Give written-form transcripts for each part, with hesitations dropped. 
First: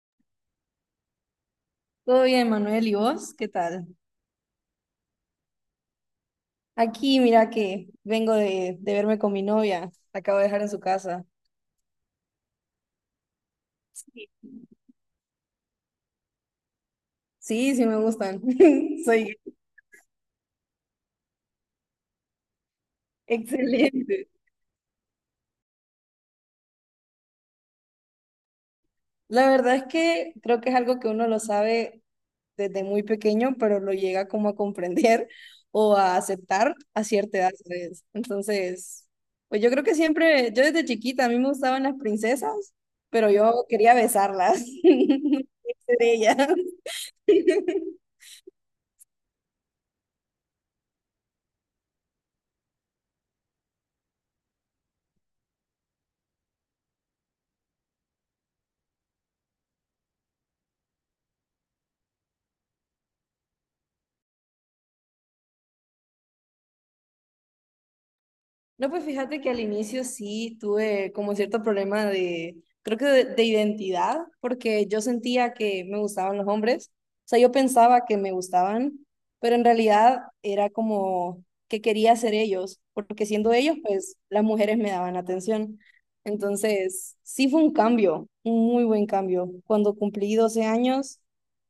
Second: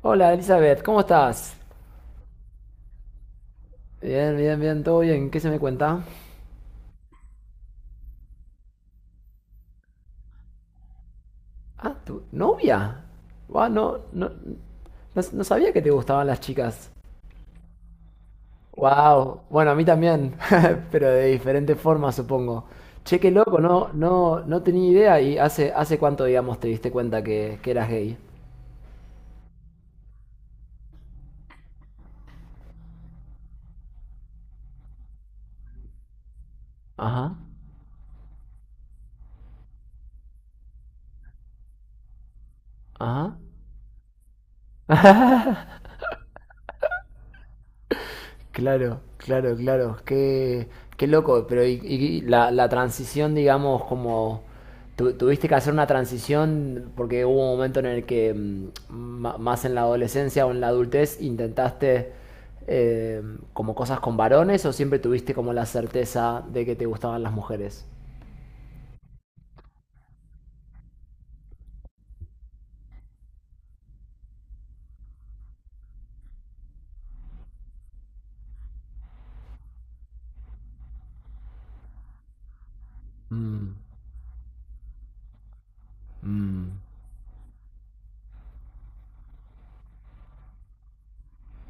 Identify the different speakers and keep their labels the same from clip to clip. Speaker 1: Hola Elizabeth, ¿cómo estás?
Speaker 2: Todo bien, Manuel, ¿y vos? ¿Qué tal?
Speaker 1: Bien, bien, bien, todo bien. ¿Qué se me cuenta?
Speaker 2: Aquí, mira que vengo de verme con mi novia. La acabo de dejar en su casa.
Speaker 1: Ah, ¿tu novia? Guau, no,
Speaker 2: Sí,
Speaker 1: no, no, no sabía que te gustaban las chicas.
Speaker 2: sí, sí, me gustan. Soy
Speaker 1: Wow, bueno, a mí también, pero de diferente forma, supongo. Che, qué loco, no,
Speaker 2: excelente.
Speaker 1: no, no tenía idea. ¿Y hace cuánto, digamos, te diste cuenta que eras gay?
Speaker 2: La verdad es que creo que es algo que uno lo sabe desde muy pequeño, pero lo llega como a comprender o a aceptar a
Speaker 1: Ajá,
Speaker 2: cierta edad, ¿sabes? Entonces, pues yo creo que siempre, yo desde chiquita, a mí me gustaban las princesas, pero
Speaker 1: ajá.
Speaker 2: yo quería besarlas. Ser ella.
Speaker 1: Claro, claro, claro. Qué loco. Pero y la transición, digamos, como tuviste que hacer una transición porque hubo un momento en el que más en la adolescencia o en la adultez intentaste eh, como cosas con varones o siempre tuviste como la certeza de que te gustaban las mujeres.
Speaker 2: No, pues fíjate que al inicio sí tuve como cierto problema de, creo que de identidad, porque yo sentía que me gustaban los hombres, o sea, yo pensaba que me gustaban, pero en realidad era como que quería ser ellos, porque siendo
Speaker 1: Mm,
Speaker 2: ellos, pues las mujeres me daban atención.
Speaker 1: mm.
Speaker 2: Entonces, sí fue un cambio, un muy buen cambio. Cuando cumplí 12 años,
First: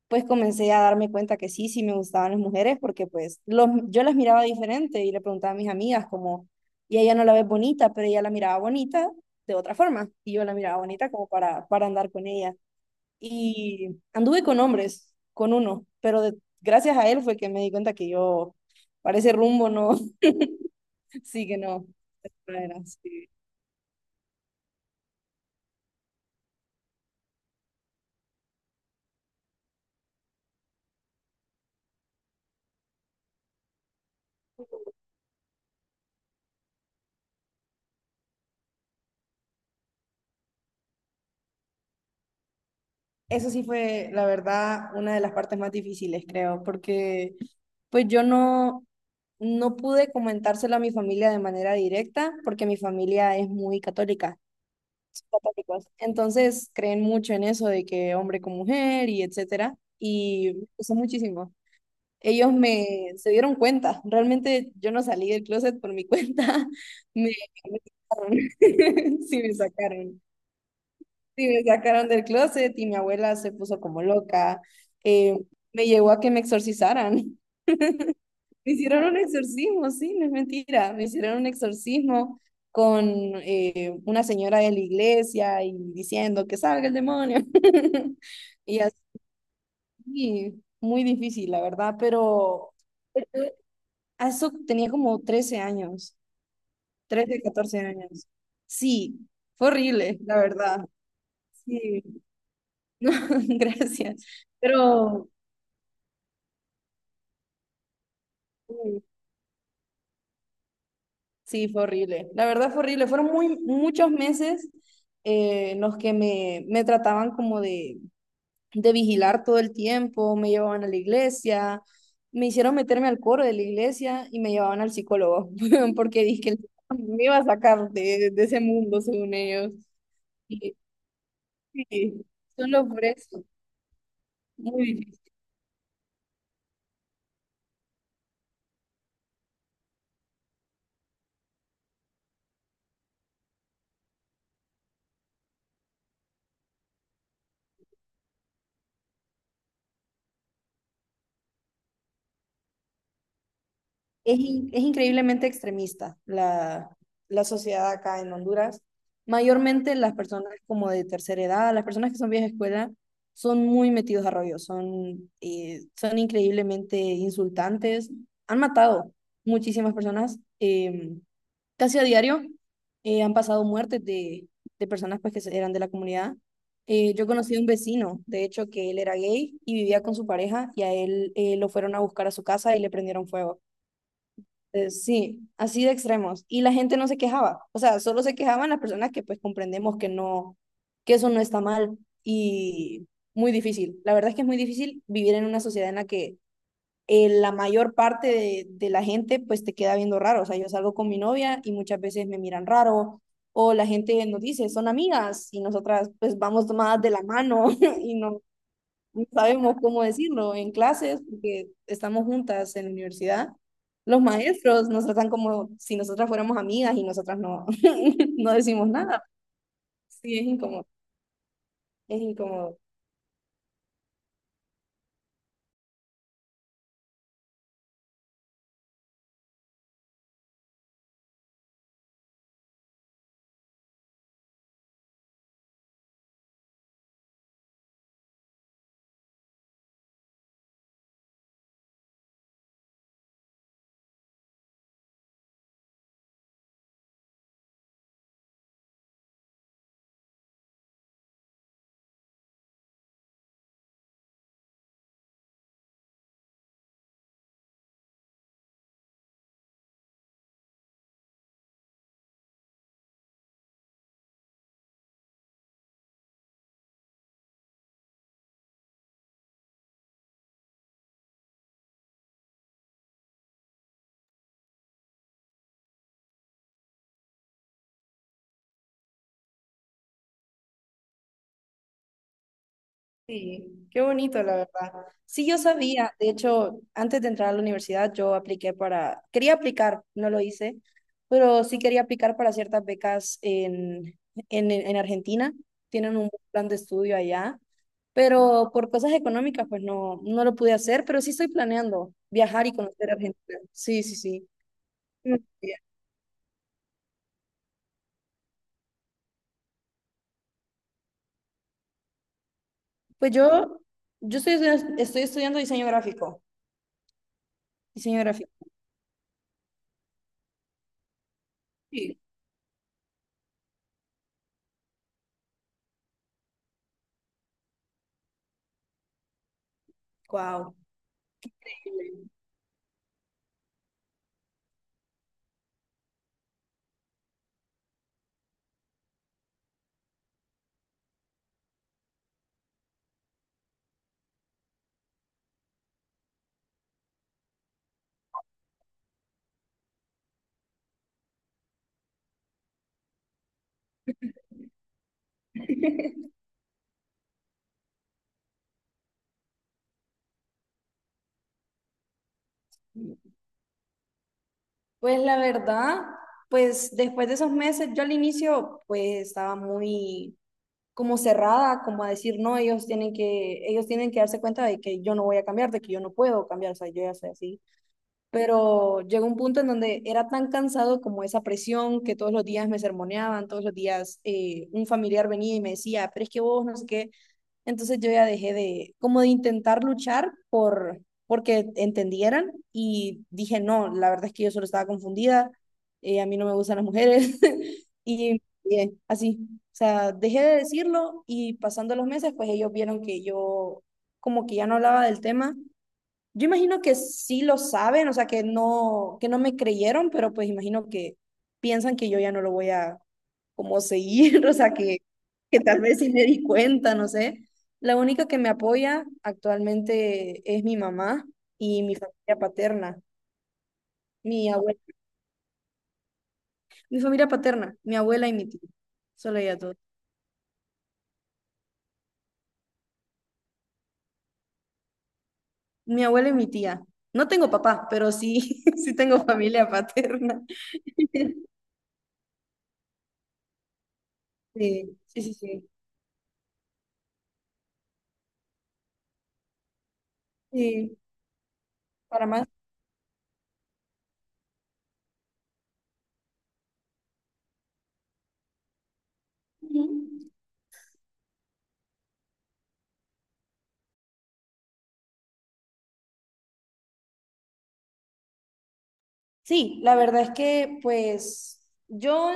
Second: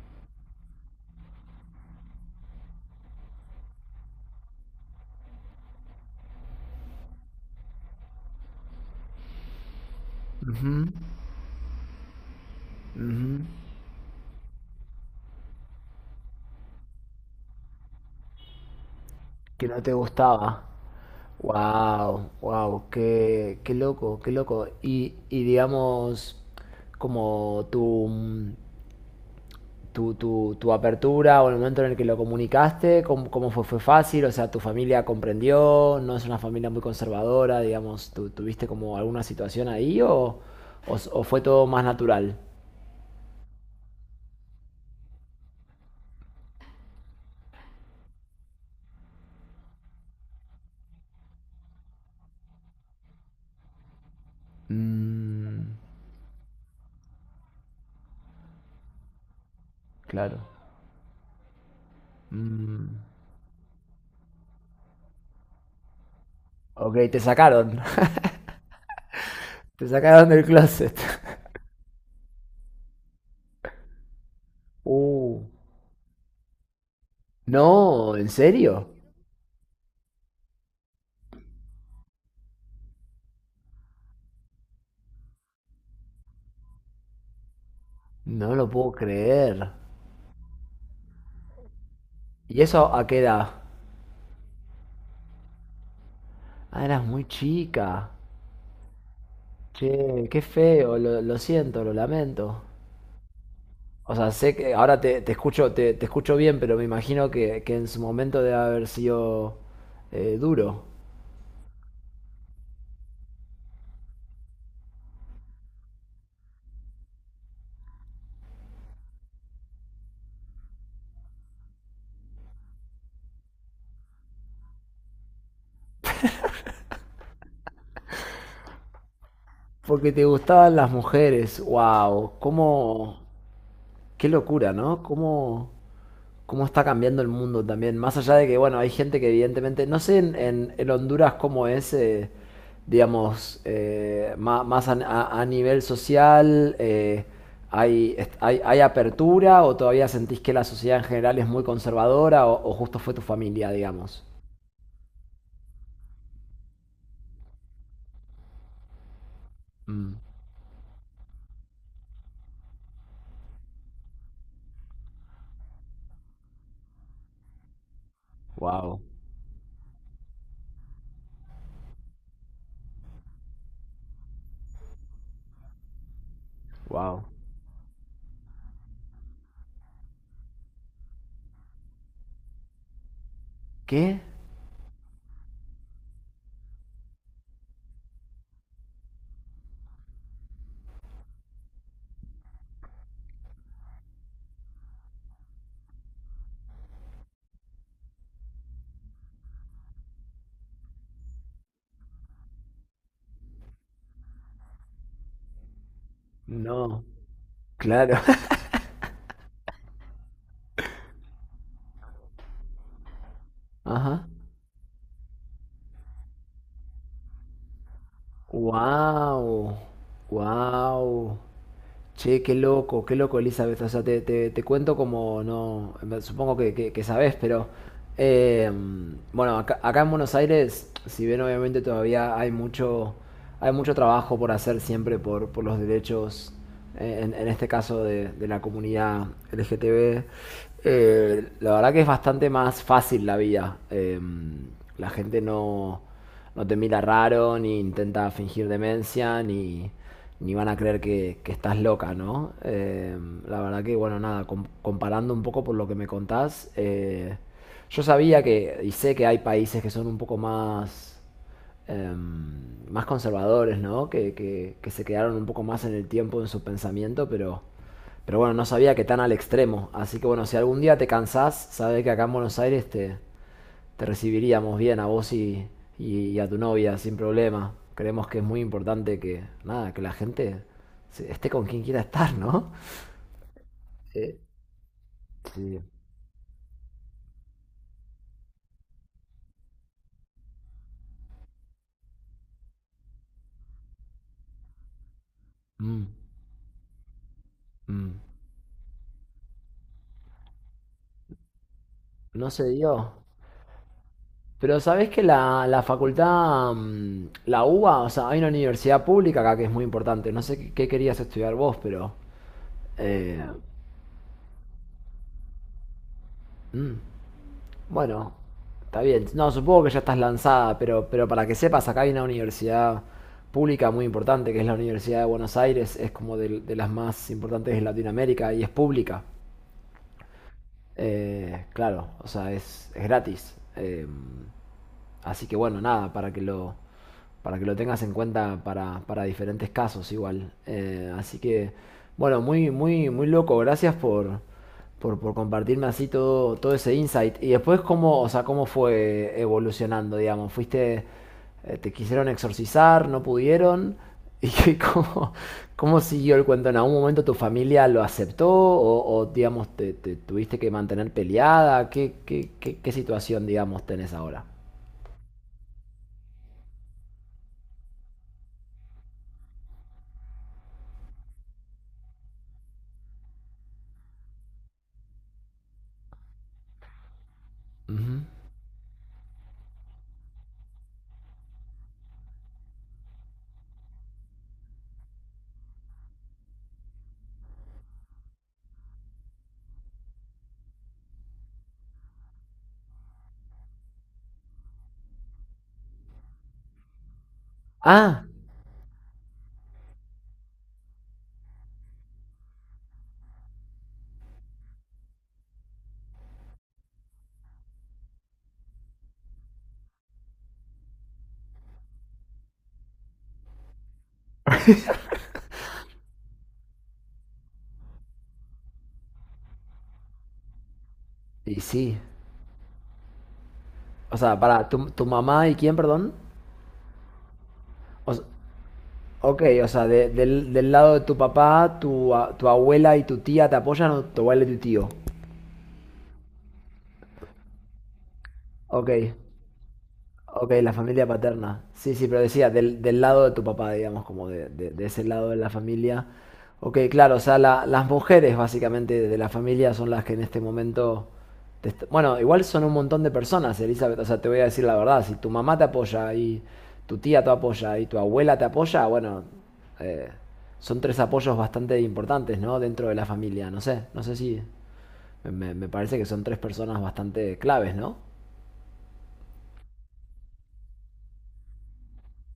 Speaker 2: pues comencé a darme cuenta que sí, sí me gustaban las mujeres, porque pues los, yo las miraba diferente y le preguntaba a mis amigas como y ella no la ve bonita, pero ella la miraba bonita de otra forma y yo la
Speaker 1: Ujú,
Speaker 2: miraba bonita como para andar con ella.
Speaker 1: ujú.
Speaker 2: Y anduve con hombres, con uno, pero gracias a él fue que me di cuenta que yo, para ese
Speaker 1: Que
Speaker 2: rumbo,
Speaker 1: no te
Speaker 2: no,
Speaker 1: gustaba.
Speaker 2: sí que no.
Speaker 1: Wow,
Speaker 2: No era,
Speaker 1: wow,
Speaker 2: sí.
Speaker 1: qué loco, qué loco. Y digamos, como tu, mm, tu apertura o el momento en el que lo comunicaste, ¿cómo fue? ¿Fue fácil? O sea, ¿tu familia comprendió? ¿No es una familia muy conservadora? Digamos, ¿tú tuviste como alguna situación ahí o, o fue todo más natural?
Speaker 2: Eso sí fue, la verdad, una de las partes más difíciles, creo, porque pues yo no, no pude comentárselo a mi familia de manera directa porque mi familia es muy católica.
Speaker 1: Mm,
Speaker 2: Católicos. Entonces creen mucho en eso de que hombre con mujer y etcétera.
Speaker 1: claro.
Speaker 2: Y me gustó muchísimo. Ellos
Speaker 1: Mm.
Speaker 2: me se dieron cuenta. Realmente yo no salí del closet por mi cuenta.
Speaker 1: Ok, te
Speaker 2: Me, me
Speaker 1: sacaron.
Speaker 2: sacaron. Sí, me
Speaker 1: Te
Speaker 2: sacaron.
Speaker 1: sacaron del closet.
Speaker 2: Sí, me sacaron del closet y mi abuela se puso como loca. Eh,
Speaker 1: Uh,
Speaker 2: me llegó a que me exorcizaran.
Speaker 1: no, ¿en
Speaker 2: Me
Speaker 1: serio?
Speaker 2: hicieron un exorcismo, sí, no es mentira. Me hicieron un exorcismo con una señora de la iglesia y diciendo que salga el demonio.
Speaker 1: No lo
Speaker 2: Y
Speaker 1: puedo creer.
Speaker 2: así, muy difícil, la verdad,
Speaker 1: ¿Y
Speaker 2: pero
Speaker 1: eso a qué edad?
Speaker 2: a eso tenía como 13 años,
Speaker 1: Ah, eras muy
Speaker 2: 13, 14
Speaker 1: chica.
Speaker 2: años. Sí, fue horrible,
Speaker 1: Che,
Speaker 2: la
Speaker 1: qué
Speaker 2: verdad.
Speaker 1: feo, lo siento, lo
Speaker 2: Sí,
Speaker 1: lamento.
Speaker 2: no,
Speaker 1: O
Speaker 2: gracias.
Speaker 1: sea, sé que ahora te,
Speaker 2: Pero,
Speaker 1: te escucho, te escucho bien, pero me imagino que en su momento debe haber sido duro.
Speaker 2: sí, fue horrible. La verdad fue horrible. Fueron muy, muchos meses en los que me trataban como de vigilar todo el tiempo, me llevaban a la iglesia, me hicieron meterme al coro de la iglesia y me llevaban al psicólogo, porque dije que el psicólogo me iba a sacar de ese mundo, según ellos.
Speaker 1: Porque te gustaban
Speaker 2: Y,
Speaker 1: las mujeres,
Speaker 2: sí,
Speaker 1: wow,
Speaker 2: solo por
Speaker 1: cómo,
Speaker 2: eso.
Speaker 1: qué locura, ¿no?
Speaker 2: Muy
Speaker 1: ¿Cómo está cambiando el mundo también? Más allá de que, bueno, hay gente que evidentemente, no sé en, en Honduras cómo es, digamos, más, a nivel social, hay apertura o todavía sentís que la sociedad en general es muy conservadora o justo fue tu familia, digamos.
Speaker 2: es, es increíblemente extremista la sociedad acá en Honduras. Mayormente las
Speaker 1: Mm,
Speaker 2: personas como de tercera edad, las personas que son viejas escuela, son muy metidos a rollo, son, son increíblemente insultantes. Han
Speaker 1: wow,
Speaker 2: matado muchísimas personas casi a diario. Eh, han pasado muertes de personas pues, eran de la comunidad.
Speaker 1: wow.
Speaker 2: Yo conocí a un vecino, de hecho, que él era gay y vivía con su pareja y a él lo fueron a buscar a su casa y le prendieron fuego.
Speaker 1: ¿Qué?
Speaker 2: Sí, así de extremos. Y la gente no se quejaba. O sea, solo se quejaban las personas que pues comprendemos que no, que eso no está mal. Y muy difícil. La verdad es que es muy difícil vivir en una sociedad en la que la mayor parte de la gente pues te queda viendo raro. O sea, yo salgo con mi novia y muchas veces me miran raro. O la gente nos dice, son amigas y nosotras pues vamos tomadas
Speaker 1: No,
Speaker 2: de la mano y
Speaker 1: claro.
Speaker 2: no, no sabemos cómo decirlo en clases, porque estamos juntas en la universidad. Los
Speaker 1: Ajá.
Speaker 2: maestros nos tratan como si nosotras fuéramos amigas y nosotras no, no decimos nada.
Speaker 1: Wow,
Speaker 2: Sí, es incómodo,
Speaker 1: wow.
Speaker 2: es
Speaker 1: Che,
Speaker 2: incómodo.
Speaker 1: qué loco, Elizabeth. O sea, te cuento como no. Supongo que sabés, pero. eh, bueno, acá en Buenos Aires, si bien obviamente todavía hay mucho trabajo por hacer siempre por los derechos, en este caso de la comunidad LGTB, la verdad que es bastante más fácil la vida. Em, la gente no te mira raro, ni intenta fingir demencia, ni van a creer que estás loca, ¿no? La verdad que, bueno, nada, comparando un poco por lo que me contás, yo sabía que, y sé que hay países que son un poco más, más conservadores, ¿no? Que se quedaron un poco más en el tiempo, en su pensamiento, pero... Pero bueno, no sabía que tan al extremo. Así que bueno, si algún día te cansás, sabes que acá en Buenos Aires te recibiríamos bien a vos y a tu novia sin problema. Creemos que es muy importante que, nada, que la gente esté con quien quiera estar, ¿no?
Speaker 2: Sí, qué
Speaker 1: Eh,
Speaker 2: bonito, la verdad. Sí, yo
Speaker 1: sí.
Speaker 2: sabía. De hecho, antes de entrar a la universidad, yo apliqué para, quería aplicar, no lo hice, pero sí quería aplicar para ciertas becas en Argentina.
Speaker 1: Mm,
Speaker 2: Tienen un buen plan de estudio allá,
Speaker 1: mm.
Speaker 2: pero por cosas económicas, pues no, no lo pude hacer, pero sí estoy planeando
Speaker 1: No se
Speaker 2: viajar y conocer
Speaker 1: dio.
Speaker 2: Argentina. Sí, sí, sí.
Speaker 1: Pero sabés que
Speaker 2: Muy
Speaker 1: la,
Speaker 2: bien.
Speaker 1: la facultad, la UBA, o sea, hay una universidad pública acá que es muy importante. No sé qué querías estudiar vos, pero...
Speaker 2: Pues
Speaker 1: eh,
Speaker 2: yo estoy, estoy estudiando diseño gráfico.
Speaker 1: mm.
Speaker 2: Diseño
Speaker 1: Bueno,
Speaker 2: gráfico.
Speaker 1: está bien. No, supongo que ya estás lanzada, pero para que sepas, acá hay
Speaker 2: Sí.
Speaker 1: una universidad pública muy importante, que es la Universidad de Buenos Aires, es como de, las más importantes de Latinoamérica y es pública.
Speaker 2: Wow.
Speaker 1: Claro, o sea, es gratis. Así que bueno, nada, para que lo tengas en cuenta para diferentes casos igual. Así que, bueno, muy, muy, muy loco. Gracias por compartirme así todo ese insight. Y después, ¿cómo, o sea, cómo fue evolucionando, digamos? ¿Fuiste, te quisieron exorcizar, no pudieron? ¿Y cómo siguió el cuento? ¿En algún momento tu familia lo aceptó o, digamos, te tuviste que mantener peleada? ¿Qué situación, digamos, tenés ahora?
Speaker 2: Pues la verdad, pues después de esos meses, yo al inicio pues estaba muy como cerrada, como a decir, no, ellos tienen que darse cuenta de que yo no voy a cambiar, de que yo no puedo cambiar, o sea, yo ya soy así.
Speaker 1: Ujú.
Speaker 2: Pero llegó un punto en donde era tan cansado como esa presión que todos los días me sermoneaban, todos los días un familiar venía y me decía, pero es que vos no sé qué, entonces yo ya dejé de, como de intentar luchar por, porque entendieran y dije, no, la verdad es que yo solo estaba confundida, a mí no me gustan las mujeres
Speaker 1: Ah,
Speaker 2: y así, o sea, dejé de decirlo y pasando los meses, pues ellos vieron que yo como que ya no hablaba del tema, yo imagino que sí lo saben, o sea, que no me creyeron, pero pues imagino que piensan que yo ya no lo voy a como seguir, o sea, que tal vez sí me di cuenta, no sé. La única que me apoya actualmente es mi mamá
Speaker 1: y
Speaker 2: y mi
Speaker 1: sí.
Speaker 2: familia paterna,
Speaker 1: O sea,
Speaker 2: mi
Speaker 1: para
Speaker 2: abuela,
Speaker 1: tu mamá y quién, perdón.
Speaker 2: mi familia paterna, mi
Speaker 1: O, s-
Speaker 2: abuela y mi tía, solo
Speaker 1: ok,
Speaker 2: ella
Speaker 1: o
Speaker 2: todo.
Speaker 1: sea, del lado de tu papá, tu abuela y tu tía te apoyan o tu abuela y tu tío.
Speaker 2: Mi abuela y mi tía. No tengo papá, pero sí,
Speaker 1: Ok.
Speaker 2: sí tengo familia paterna.
Speaker 1: Ok, la familia paterna. Sí, sí, pero decía, del lado de tu papá, digamos, como de
Speaker 2: Sí,
Speaker 1: ese
Speaker 2: sí,
Speaker 1: lado
Speaker 2: sí,
Speaker 1: de la
Speaker 2: sí.
Speaker 1: familia. Ok, claro, o sea, las mujeres básicamente de la familia son las que en este
Speaker 2: Sí,
Speaker 1: momento... Bueno,
Speaker 2: para
Speaker 1: igual
Speaker 2: más.
Speaker 1: son un montón de personas, Elizabeth, o sea, te voy a decir la verdad, si tu mamá te apoya y tu tía te apoya y tu abuela te apoya, bueno,
Speaker 2: Ujú.
Speaker 1: eh, son tres apoyos bastante importantes, ¿no? Dentro de la familia, no sé, no sé si... Me parece que son tres personas bastante claves, ¿no?
Speaker 2: Sí, la verdad es que pues yo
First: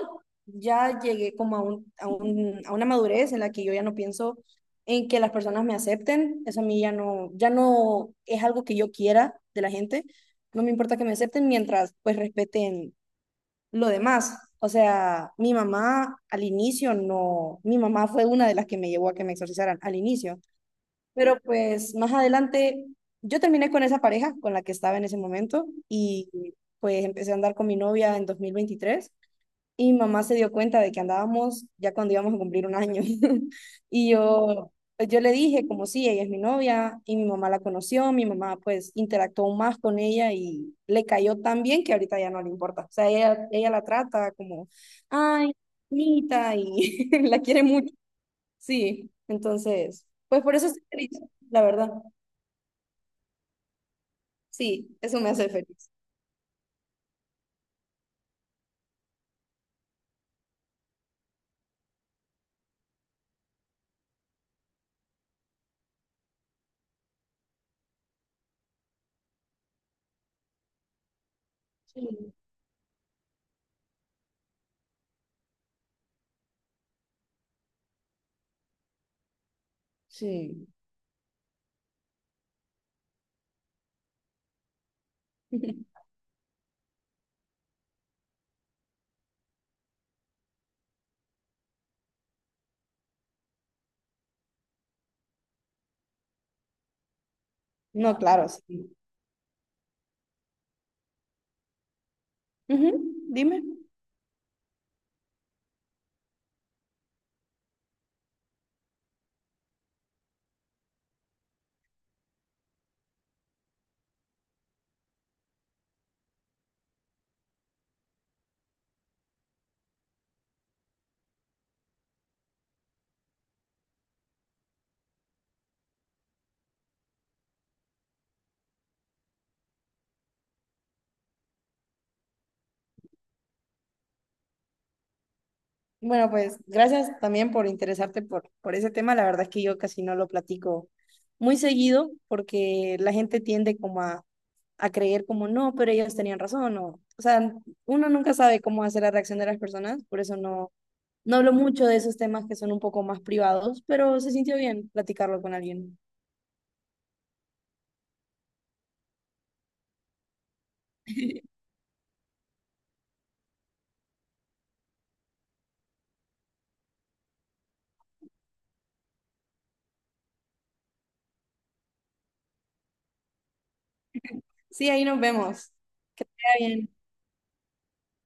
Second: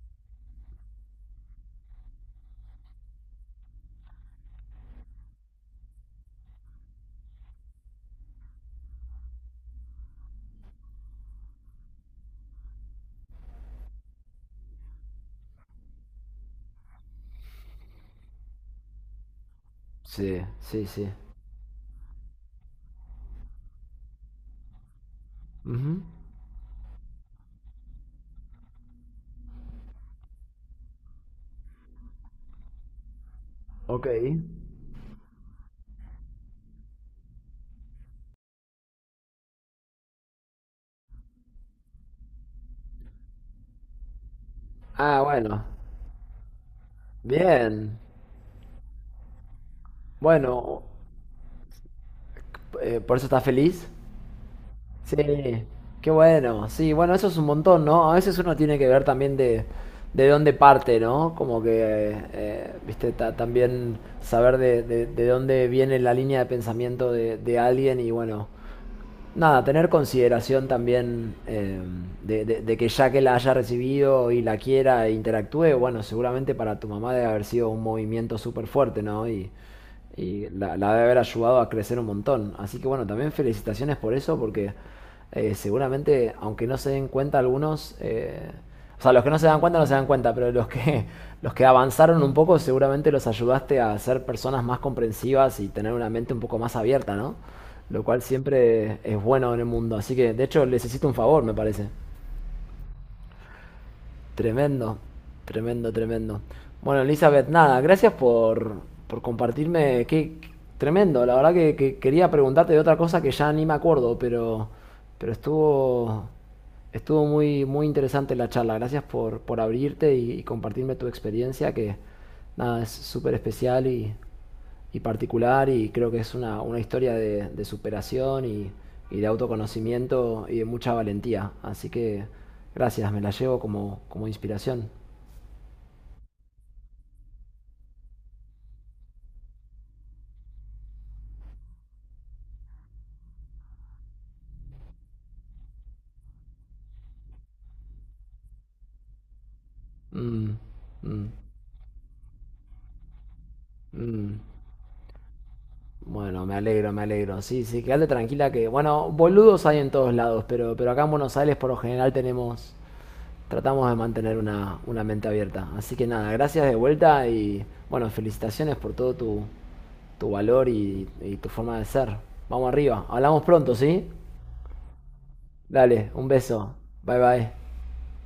Speaker 2: ya llegué como a un, a una madurez en la que yo ya no pienso en que las personas me acepten. Eso a mí ya no, ya no es algo que yo quiera de la gente. No me importa que me acepten mientras pues respeten lo demás. O sea, mi mamá al inicio no, mi mamá fue una de las que me llevó a que me exorcizaran al inicio.
Speaker 1: Sí, sí, sí.
Speaker 2: Pero pues más adelante yo terminé con esa pareja con la que estaba en ese momento
Speaker 1: Ujú.
Speaker 2: y pues empecé a andar con mi novia en 2023 y mi mamá se dio cuenta de que andábamos ya cuando íbamos a cumplir un año.
Speaker 1: Ok.
Speaker 2: Y yo, pues, yo le dije como sí, ella es mi novia y mi mamá la conoció, mi mamá pues interactuó más con ella y le cayó tan bien que ahorita ya no le importa. O sea, ella la trata como,
Speaker 1: Ah,
Speaker 2: ay,
Speaker 1: bueno.
Speaker 2: bonita y la quiere mucho.
Speaker 1: Bien.
Speaker 2: Sí, entonces, pues por eso estoy
Speaker 1: Bueno,
Speaker 2: feliz, la verdad.
Speaker 1: ¿por eso estás feliz?
Speaker 2: Sí,
Speaker 1: Sí.
Speaker 2: eso me hace feliz.
Speaker 1: Qué bueno. Sí, bueno, eso es un montón, ¿no? A veces uno tiene que ver también de dónde parte, ¿no? Como que, viste, también saber de dónde viene la línea de pensamiento de alguien y bueno. Nada, tener consideración también
Speaker 2: Sí.
Speaker 1: de que ya que la haya recibido y la quiera e interactúe, bueno, seguramente para tu mamá debe haber sido un movimiento súper fuerte, ¿no? Y
Speaker 2: Sí.
Speaker 1: la debe haber ayudado a crecer un montón. Así que bueno, también felicitaciones por eso, porque seguramente, aunque no se den cuenta algunos, o sea, los que no se dan cuenta no se dan cuenta, pero los que, los que avanzaron un poco seguramente los ayudaste a ser personas más comprensivas y tener una mente un poco más abierta, ¿no? Lo
Speaker 2: No,
Speaker 1: cual
Speaker 2: claro, sí.
Speaker 1: siempre es bueno en el mundo. Así que, de hecho, les hiciste un favor, me parece.
Speaker 2: Ujú, dime.
Speaker 1: Tremendo, tremendo, tremendo. Bueno, Elizabeth, nada, gracias por compartirme. Tremendo, la verdad que quería preguntarte de otra cosa que ya ni me acuerdo, pero estuvo muy, muy interesante la charla. Gracias por abrirte y compartirme tu experiencia, que nada, es súper especial y particular y creo que es una historia de superación y de autoconocimiento y de mucha valentía. Así que gracias, me la llevo como inspiración.
Speaker 2: Bueno, pues gracias también por interesarte por ese tema. La verdad es que yo casi no lo platico muy seguido porque la gente tiende como a creer como no, pero ellos tenían razón o sea, uno nunca sabe cómo hacer la reacción de las personas, por eso
Speaker 1: Mm,
Speaker 2: no,
Speaker 1: mm,
Speaker 2: no hablo mucho de esos temas que son un poco más privados, pero se
Speaker 1: mm.
Speaker 2: sintió bien platicarlo con alguien.
Speaker 1: Bueno, me alegro, me alegro. Sí, sí, quédate tranquila que, bueno, boludos hay en todos lados, pero acá en Buenos Aires por lo general tenemos... tratamos de mantener una mente abierta. Así que nada, gracias de vuelta y bueno, felicitaciones por todo tu valor y tu forma de ser. Vamos arriba, hablamos pronto, ¿sí?
Speaker 2: Sí, ahí nos vemos.
Speaker 1: Dale, un
Speaker 2: Está
Speaker 1: beso.
Speaker 2: bien.
Speaker 1: Bye bye.